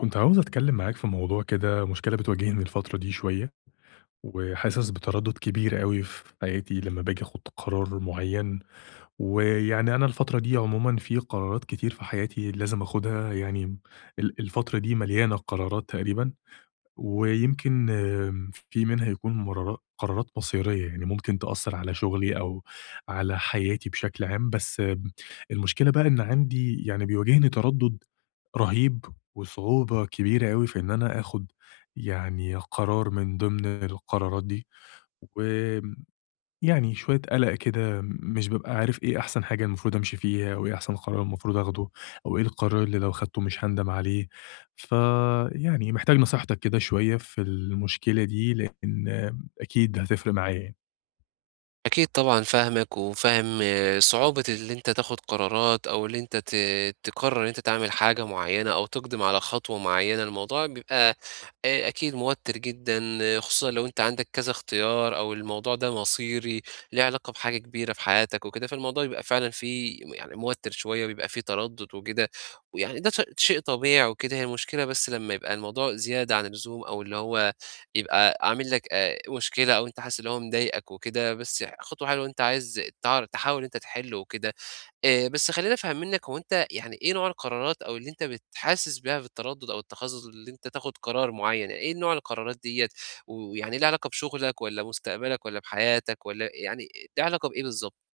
كنت عاوز أتكلم معاك في موضوع كده، مشكلة بتواجهني الفترة دي شوية، وحاسس بتردد كبير أوي في حياتي لمّا باجي آخد قرار معين، ويعني أنا الفترة دي عمومًا في قرارات كتير في حياتي لازم آخدها. يعني الفترة دي مليانة قرارات تقريبًا، ويمكن في منها يكون مرارا قرارات مصيرية، يعني ممكن تأثّر على شغلي أو على حياتي بشكل عام، بس المشكلة بقى إن عندي يعني بيواجهني تردد رهيب، وصعوبة كبيرة أوي في إن أنا آخُد يعني قرار من ضمن القرارات دي، وآمم، يعني شوية قَلَق كده مش بابقى عارف إيه أحسن حاجة المفروض أمشي فيها، أو إيه أحسن قرار المفروض آخده، أو إيه القرار اللي لو خدته مش هاندم عليه. فيعني محتاج نصيحتك كده شوية في المشكلة دي، لإن أكيد هتفرق معايا يعني. أكيد طبعًا فاهمك، وفاهم صعوبة اللي أنت تاخد قرارات أو اللي أنت تقرر إن أنت تعمل حاجة معيّنة أو تقدم على خطوة معيّنة، الموضوع بيبقى أكيد موتّر جدًا، خصوصًا لو أنت عندك كذا اختيار أو الموضوع ده مصيري، ليه علاقة بحاجة كبيرة في حياتك وكده، فالموضوع بيبقى فعلًا فيه يعني موتّر شوية وبيبقى فيه تردد وكده، ويعني ده شيء طبيعي وكده. هي المشكلة بس لمّا يبقى الموضوع زيادة عن اللزوم أو اللي هو يبقى عامل لك مشكلة أو أنت حاسس اللي هو مضايقك وكده، بس خطوة حلوة إن أنت عايز تحاول إن أنت تحلّه وكده. بس خلّيني أفهم منّك، هو أنت يعني إيه نوع القرارات أو اللي أنت حاسس بيها بالتردُّد أو التخاذُل اللي أنت تاخُد قرار معيّن، يعني إيه نوع القرارات ديّة ويعني ليه علاقة بشُغلك والّا مستقبلك والّا بحياتك والّا يعني ليه علاقة بإيه بالضبط؟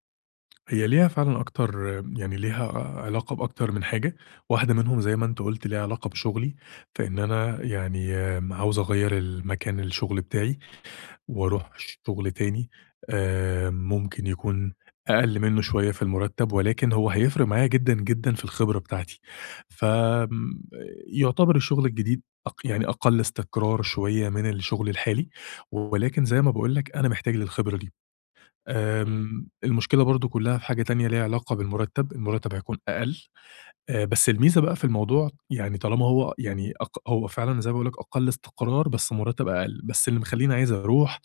هي ليها فعلًا أكتر، يعني ليها علاقة بأكتر من حاجة. واحدة منهم زي ما أنت قُلت ليها علاقة بشغلي، فإن أنا يعني عاوز أغيّر المكان الشغل بتاعي وأروح شغل تاني ممكن يكون أقل منّه شوية في المرتب، ولكن هو هيفرق معايا جدًا، جدًا في الخبرة بتاعتي. فآمم، يعتبر الشغل الجديد يعني أقل استقرار شوية من الشغل الحالي، ولكن زي ما باقول لك أنا محتاج للخبرة دي. إمم. المشكلة برضه كلّها في حاجة تانية ليها علاقة بالمرتّب، المرتّب هيكون أقل. بس الميزة بقى في الموضوع، يعني طالما هو يعني هو فعلًا زي ما باقول لك أقل استقرار بس مرتّب أقل، بس اللي مخلّيني عايز أروح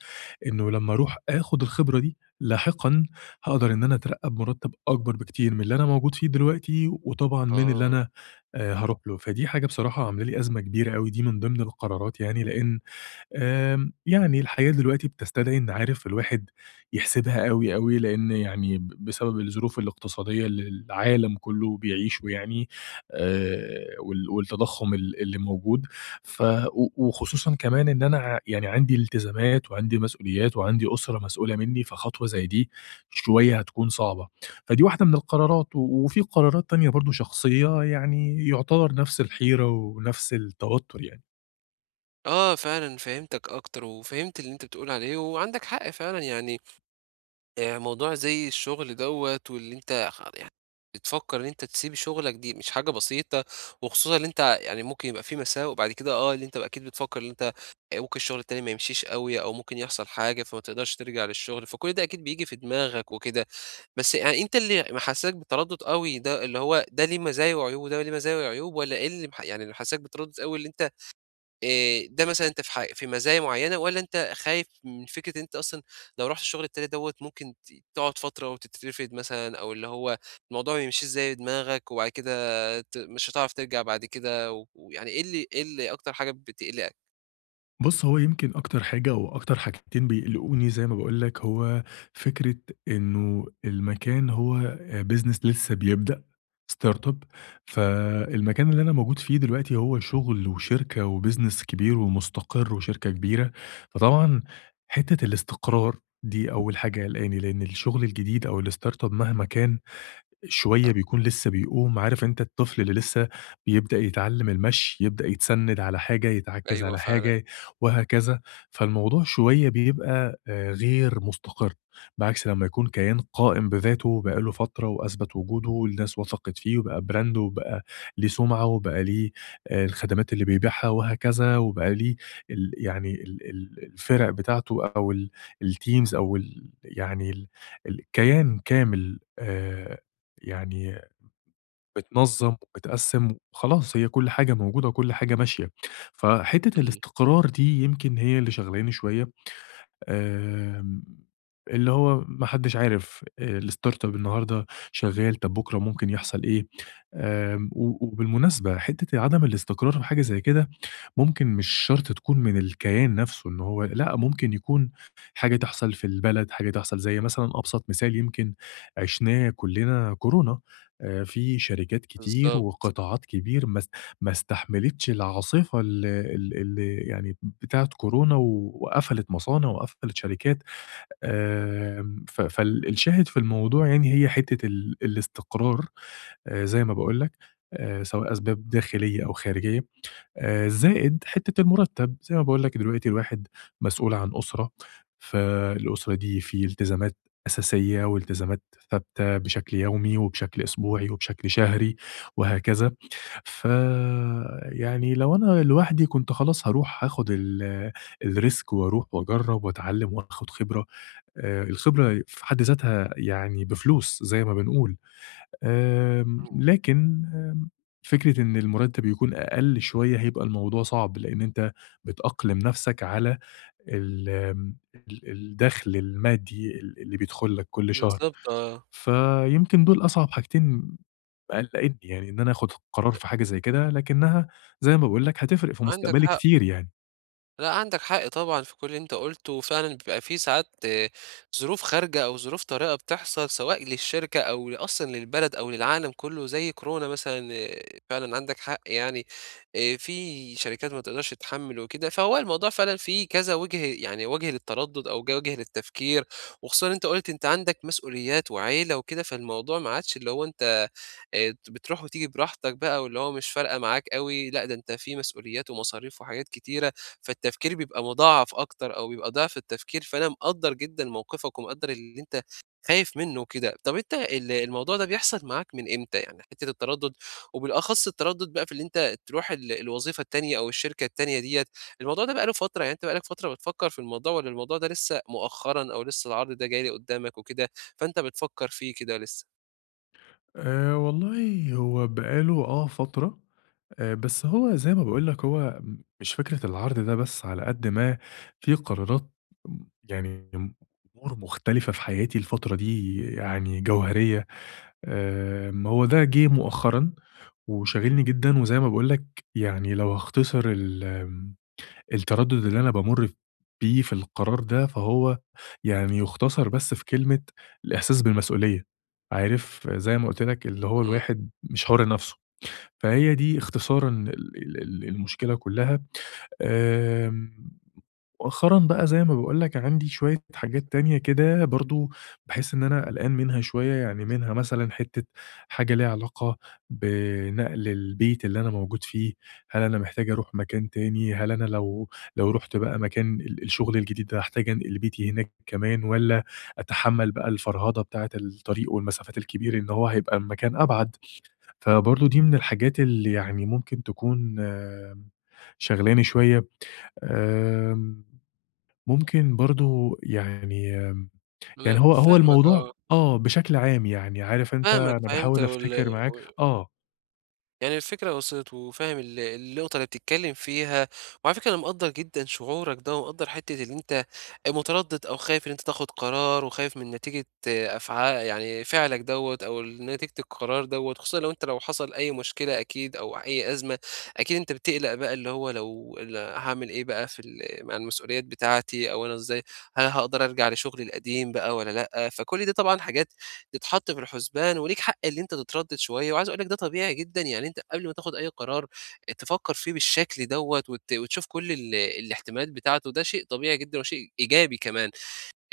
إنه لمّا أروح آخُد الخبرة دي لاحقًا، هاقدر إن أنا أترقّى بمرتّب أكبر بكتير من اللي أنا موجود فيه دلوقتي، وطبعًا من اللي آه. أنا هاروح له. فدي حاجة بصراحة عاملة لي أزمة كبيرة أوي، دي من ضمن القرارات، يعني لإن يعني الحياة دلوقتي بتستدعي إن، عارف، الواحد يحسبها أوي، أوي، لإن يعني بسبب الظروف الاقتصادية اللي العالم كله بيعيشه، يعني والتضخُّم اللي موجود، ف و وخصوصًا كمان إن أنا يعني عندي التزامات وعندي مسؤوليات وعندي أسرة مسؤولة منّي، فخطوة زي دي شوية هتكون صعبة. فدي واحدة من القرارات، وفي قرارات تانية برضه شخصية، يعني يُعتبر نفس الحيرة ونفس التوتُّر يعني. آه فعلًا فهمتك أكتر وفهمت اللي أنت بتقول عليه، وعندك حق فعلًا يعني موضوع زي الشغل دوّة واللي أنت يعني بتفكّر إن أنت تسيب شغلك دي مش حاجة بسيطة، وخصوصًا إن أنت يعني ممكن يبقى في مساوئ، وبعد كده اللي أنت أكيد بتفكّر إن أنت ممكن الشغل التاني ما يمشيش أوي، أو ممكن يحصل حاجة فما تقدرش ترجع للشغل، فكل ده أكيد بييجي في دماغك وكده. بس يعني أنت اللي محسّسك بتردُّد أوي ده، اللي هو ده ليه مزايا وعيوب وده ليه مزايا وعيوب، والّا إيه اللي يعني اللي محسّسك بتردُّد أوي اللي أنت، ده مثلًا أنت في في مزايا معيّنة، والّا أنت خايف من فكرة إن أنت أصلًا لو رُحت الشغل التاني دوّة ممكن تقعد فترة وتترفد مثلًا، أو اللي هو الموضوع ما يمشيش زي دماغك، وبعد كده مش هتعرف ترجع بعد كده؟ ويعني إيه اللي أكتر حاجة بتقلقك؟ بُص، هو يمكن أكتر حاجة أو أكتر حاجتين بيقلقوني زي ما باقول لك، هو فكرة إنه المكان هو business لسه بيبدأ startup. فالمكان اللي أنا موجود فيه دلوقتي هو شغل وشركة وbusiness كبير ومستقر وشركة كبيرة، فطبعًا حتّة الاستقرار دي أول حاجة قلقاني، لإن الشغل الجديد أو الstartup مهما كان آه. شوية بيكون لسه بيقوم. عارف أنت الطفل اللي لسه بيبدأ يتعلّم المشي، يبدأ يتسنّد على حاجة، يتعكّز أيوه على فعلًا. حاجة وهكذا، فالموضوع شوية بيبقى غير مستقر، بعكس لمّا يكون كيان قائم بذاته بقى له فترة وأثبت وجوده والناس وثقت فيه وبقى brand، وبقى ليه سُمعة وبقى ليه الخدمات اللي بيبيعها وهكذا، وبقى ليه ال يعني ال ال الفِرَق بتاعته، أو الteams، أو ال يعني ال الكيان كامل، يعني بتنظّم وبتقسّم وخلاص هي كل حاجة موجودة وكل حاجة ماشية. فحتّة إمم. الاستقرار دي يمكن هي اللي شاغلاني شوية. آمم، اللي هو ما حدّش عارف الstartup النهارده شغّال، طَب بُكرة ممكن يحصل إيه؟ آمم و وبالمناسبة حتّة عدم الاستقرار في حاجة زي كده، ممكن مش شرط تكون من الكيان نَفْسه، إن هو لأ، ممكن يكون حاجة تحصل في البلد، حاجة تحصل زي مثلًا أبسط مثال، يمكن عِشناه كُلّنا كورونا. في شركات كتير بالضبط. وقطاعات كبير ما استحملتش العاصفة ال ال اللي يعني بتاعة كورونا، وقفلت مصانع وقفلت شركات. آمم، ف فالشاهد في الموضوع، يعني هي حتّة الاستقرار، زي ما باقول لك، سواء أسباب داخلية أو خارجية، زائد حتّة المرتب، زي ما باقول لك دلوقتي الواحد مسؤول عن أسرة، فالأسرة دي في التزامات أساسية والتزامات ثابتة بشكل يومي وبشكل أسبوعي وبشكل شهري وهكذا. ف يعني لو أنا لوحدي كنت خلاص هاروح هاخد الrisk وأروح وأجرّب وأتعلّم وآخد خبرة. الخبرة في حد ذاتها يعني بفلوس زي ما بنقول. لكن فكرة إن المُرتّب يكون أقل شوية هيبقى الموضوع صعب، لإن أنت بتأقلم نَفْسك على ال آمم ال الدَخْل المادي اللي بيدخُل لك كل شهر. بالضبط، آه، فيمكن دول أصعب حاجتين مقلّقني، يعني إن أنا آخُد قرار في حاجة زي كده، لكنّها زي ما باقول لك هتفرق في عندك مستقبلي حق. كتير يعني. لأ، عندك حق طبعًا في كل اللي أنت قُلته، وفعلًا بيبقى في ساعات ظروف خارجة أو ظروف طارئة بتحصل سواء للشركة أو أصلًا للبلد أو للعالم كله زي كورونا مثلًا. فعلًا عندك حق يعني في شركات ما تقدرش تتحمّل وكده، فهو الموضوع فعلًا فيه كذا وِجه، يعني وجه للتردد أو وجه للتفكير، وخصوصًا أنت قُلت أنت عندك مسؤوليات وعيلة وكده، فالموضوع ما عادش اللي هو أنت بتروح وتيجي براحتك بقى واللي هو مش فارقة معاك أوي، لأ، ده أنت في مسؤوليات ومصاريف وحاجات كتيرة. فالتفكير بيبقى مضاعف أكتر أو بيبقى ضعف التفكير، فأنا مقدّر جدًا موقفك ومقدّر اللي أنت خايف منه وكده. طب أنت الموضوع ده بيحصل معاك من إمتى؟ يعني حتّة التردُّد، وبالأخص التردُّد بقى في اللي أنت تروح الوظيفة التانية أو الشركة التانية ديّة، الموضوع ده بقى له فترة، يعني أنت بقى لك فترة بتفكّر في الموضوع، والّا الموضوع ده لسّه مؤخرًا أو لسّه العرض ده جاي قدّامك وكده، فأنت بتفكّر فيه كده لسّه؟ والله هو بقى له فترة. بس هو زي ما باقول لك هو مش فكرة العرْض ده بس، على قد ما في قرارات، م يعني أمور مختلفة في حياتي الفترة دي يعني جوهرية. هو ده جِه مؤخرًا وشاغلني جدًا، وزي ما باقول لك يعني لو هاختصر ال آمم التردد اللي أنا بامُر بيه في القرار ده، فهو يعني يُختصر بس في كلمة الإحساس بالمسؤولية. عارف زي ما قُلت لك اللي هو إمم. الواحد مش حُر نَفْسه، فهي دي اختصارًا ال ال ال المشكلة كُلّها. آمم مؤخرًا بقى زي ما باقول لك عندي شوية حاجات تانية كده برضه باحس إن أنا قلقان منها شوية، يعني منها مثلًا حتّة حاجة ليها علاقة بنقل البيت اللي أنا موجود فيه. هل أنا محتاج أروح مكان تاني، هل أنا لو لو رُحت بقى مكان الشغل الجديد ده هاحتاج أنقل بيتي هناك كمان، والّا أتحمّل بقى الفرهدة بتاعة الطريق والمسافات الكبيرة إن هو هيبقى المكان أبعد. فبرضه دي من الحاجات اللي يعني ممكن تكون شاغلاني شوية. آمم ممكن برضه يعني يعني أنا هو هو فاهمك، الموضوع آه. بشكل عام يعني، عارف أنت، فاهمك، أنا فهمت باحاول أفتكر معاك. يعني الفكرة وصلت، وفاهم النقطة اللي بتتكلّم فيها، وعلى فكرة أنا مقدّر جدًا شعورك ده، ومقدّر حتّة اللي أنت متردّد أو خايف إن أنت تاخُد قرار، وخايف من نتيجة يعني فعلك دوّة أو نتيجة القرار دوّة. خصوصًا لو أنت لو حصل أي مشكلة أكيد أو أي أزمة، أكيد أنت بتقلق بقى اللي هو لو هاعمل إيه بقى في مع المسؤوليات بتاعتي، أو أنا إزاي هل هاقدر أرجع لشُغلي القديم بقى والّا لأ، فكل دي طبعًا حاجات تتحط في الحسبان، وليك حق اللي أنت تتردد شوية. وعايز أقول لك ده طبيعي جدًا، يعني أنت قبل ما تاخد أي قرار تفكّر فيه بالشكل دوّة وتشوف كل الاحتمالات بتاعته، ده شيء طبيعي جدًا وشيء إيجابي كمان.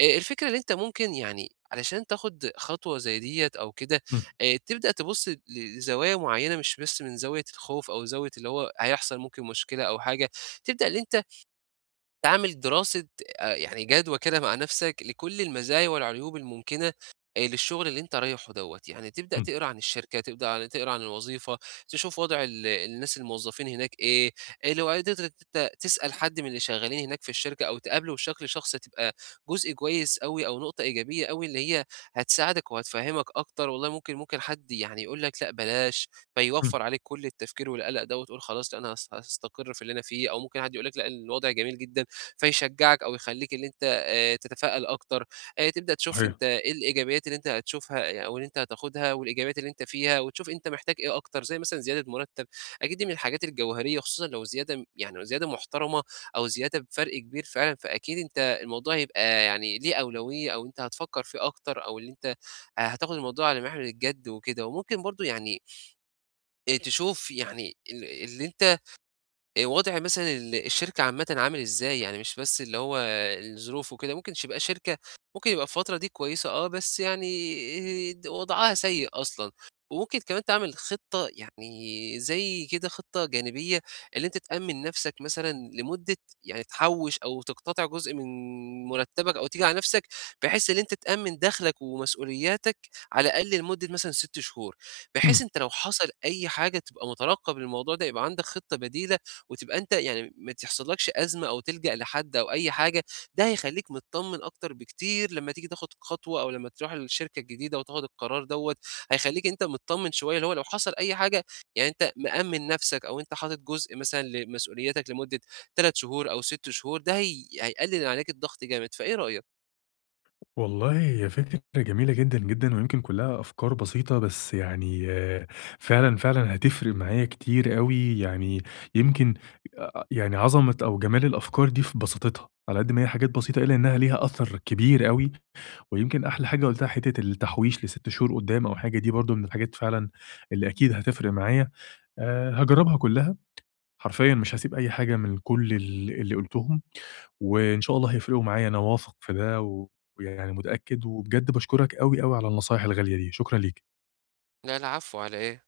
الفكرة اللي أنت ممكن يعني علشان تاخد خطوة زي ديّة أو كده، إمم. تبدأ تبُص لزوايا معيّنة، مش بس من زاوية الخوف أو زاوية اللي هو هيحصل ممكن مشكلة أو حاجة، تبدأ اللي أنت تعمل دراسة يعني جدوى كده مع نَفْسك لكل المزايا والعيوب الممكنة للشغل اللي أنت رايحه دوّة، يعني تبدأ إمم. تقرا عن الشركة، تبدأ تقرا عن الوظيفة، تشوف وضع الناس الموظفين هناك إيه. لو قدرت إن أنت تسأل حد من اللي شغالين هناك في الشركة أو تقابله بشكل شخصي، هتبقى جزء كويس أوي أو نقطة إيجابية أوي اللي هي هتساعدك وهتفهّمك أكتر. والله ممكن ممكن حد يعني يقول لك لأ بلاش، إمم. فيوفّر عليك كل التفكير والقلق دوّة، تقول خلاص لأ أنا هاستقر في اللي أنا فيه، أو ممكن حد يقول لك لأ الوضع جميل جدًا، فيشجعك أو يخلّيك اللي أنت تتفائّل أكتر. تبدأ تشوف صحيح. أنت إيه الإيجابيات اللي أنت هتشوفها يعني، أو اللي أنت هتاخدها والإيجابيات اللي أنت فيها، وتشوف أنت محتاج إيه أكتر، زي مثلًا زيادة مرتّب، أكيد دي من الحاجات الجوهرية. خصوصًا لو زيادة يعني لو زيادة محترمة أو زيادة بفرق كبير فعلًا، فأكيد أنت الموضوع هيبقى يعني ليه أولوية، أو أنت هتفكّر فيه أكتر، أو اللي أنت هتاخد الموضوع على محمل الجد وكده. وممكن برضه يعني تشوف يعني اللي أنت وضع مثلًا الشركة عامةً عامل إزاي؟ يعني مش بس اللي هو الظروف وكده، ممكن تبقى شركة ممكن يبقى الفترة دي كويسة، آه، بس يعني إيه وضعها سيء أصلًا. وممكن كمان تعمل خطة، يعني زي كده خطة جانبية، اللي أنت تأمِّن نَفْسك مثلًا لمدة، يعني تحوِّش أو تقتطع جزء من مرتبك أو تيجي على نَفْسك، بحيث إن أنت تأمِّن دخلك ومسؤولياتك على الأقل لمدة مثلًا 6 شهور، بحيث أنت لو حصل أي حاجة تبقى مترقب للموضوع ده، يبقى عندك خطة بديلة، وتبقى أنت يعني ما تحصلكش أزمة أو تلجأ لحد أو أي حاجة. ده هيخلّيك متطمن أكتر بكتير لمّا تيجي تاخد خطوة، أو لمّا تروح للشركة الجديدة وتاخد القرار دوّة، هيخلّيك أنت متطمن شوية، اللي هو لو حصل أي حاجة يعني أنت مأمِّن نفسك، أو أنت حاطط جزء مثلًا لمسؤولياتك لمدة 3 شهور أو 6 شهور، ده هي هيقلل عليك الضغط جامد، فإيه رأيك؟ والله هي فكرة جميلة جدًا، جدًا، ويمكن كلّها أفكار بسيطة، بس يعني فعلًا، فعلًا هتفرق معايا كتير أوي. يعني يمكن يعني عظمة أو جمال الأفكار دي في بساطتها، على قد ما هي حاجات بسيطة إلا إنها ليها أثر كبير أوي. ويمكن أحلى حاجة قُلتها حتّة التحويش ل6 شهور قدّام أو حاجة، دي برضه من الحاجات فعلًا اللي أكيد هتفرق معايا. هاجرّبها كلّها حرفيًا، مش هاسيب أي حاجة من كل اللي قُلتهم، وإن شاء الله هيفرقوا معايا، أنا واثق في ده، ويعني متأكد، وبجد باشكرك أوي، أوي على النصايح الغالية دي. شكرًا ليك. لا العفو، على إيه؟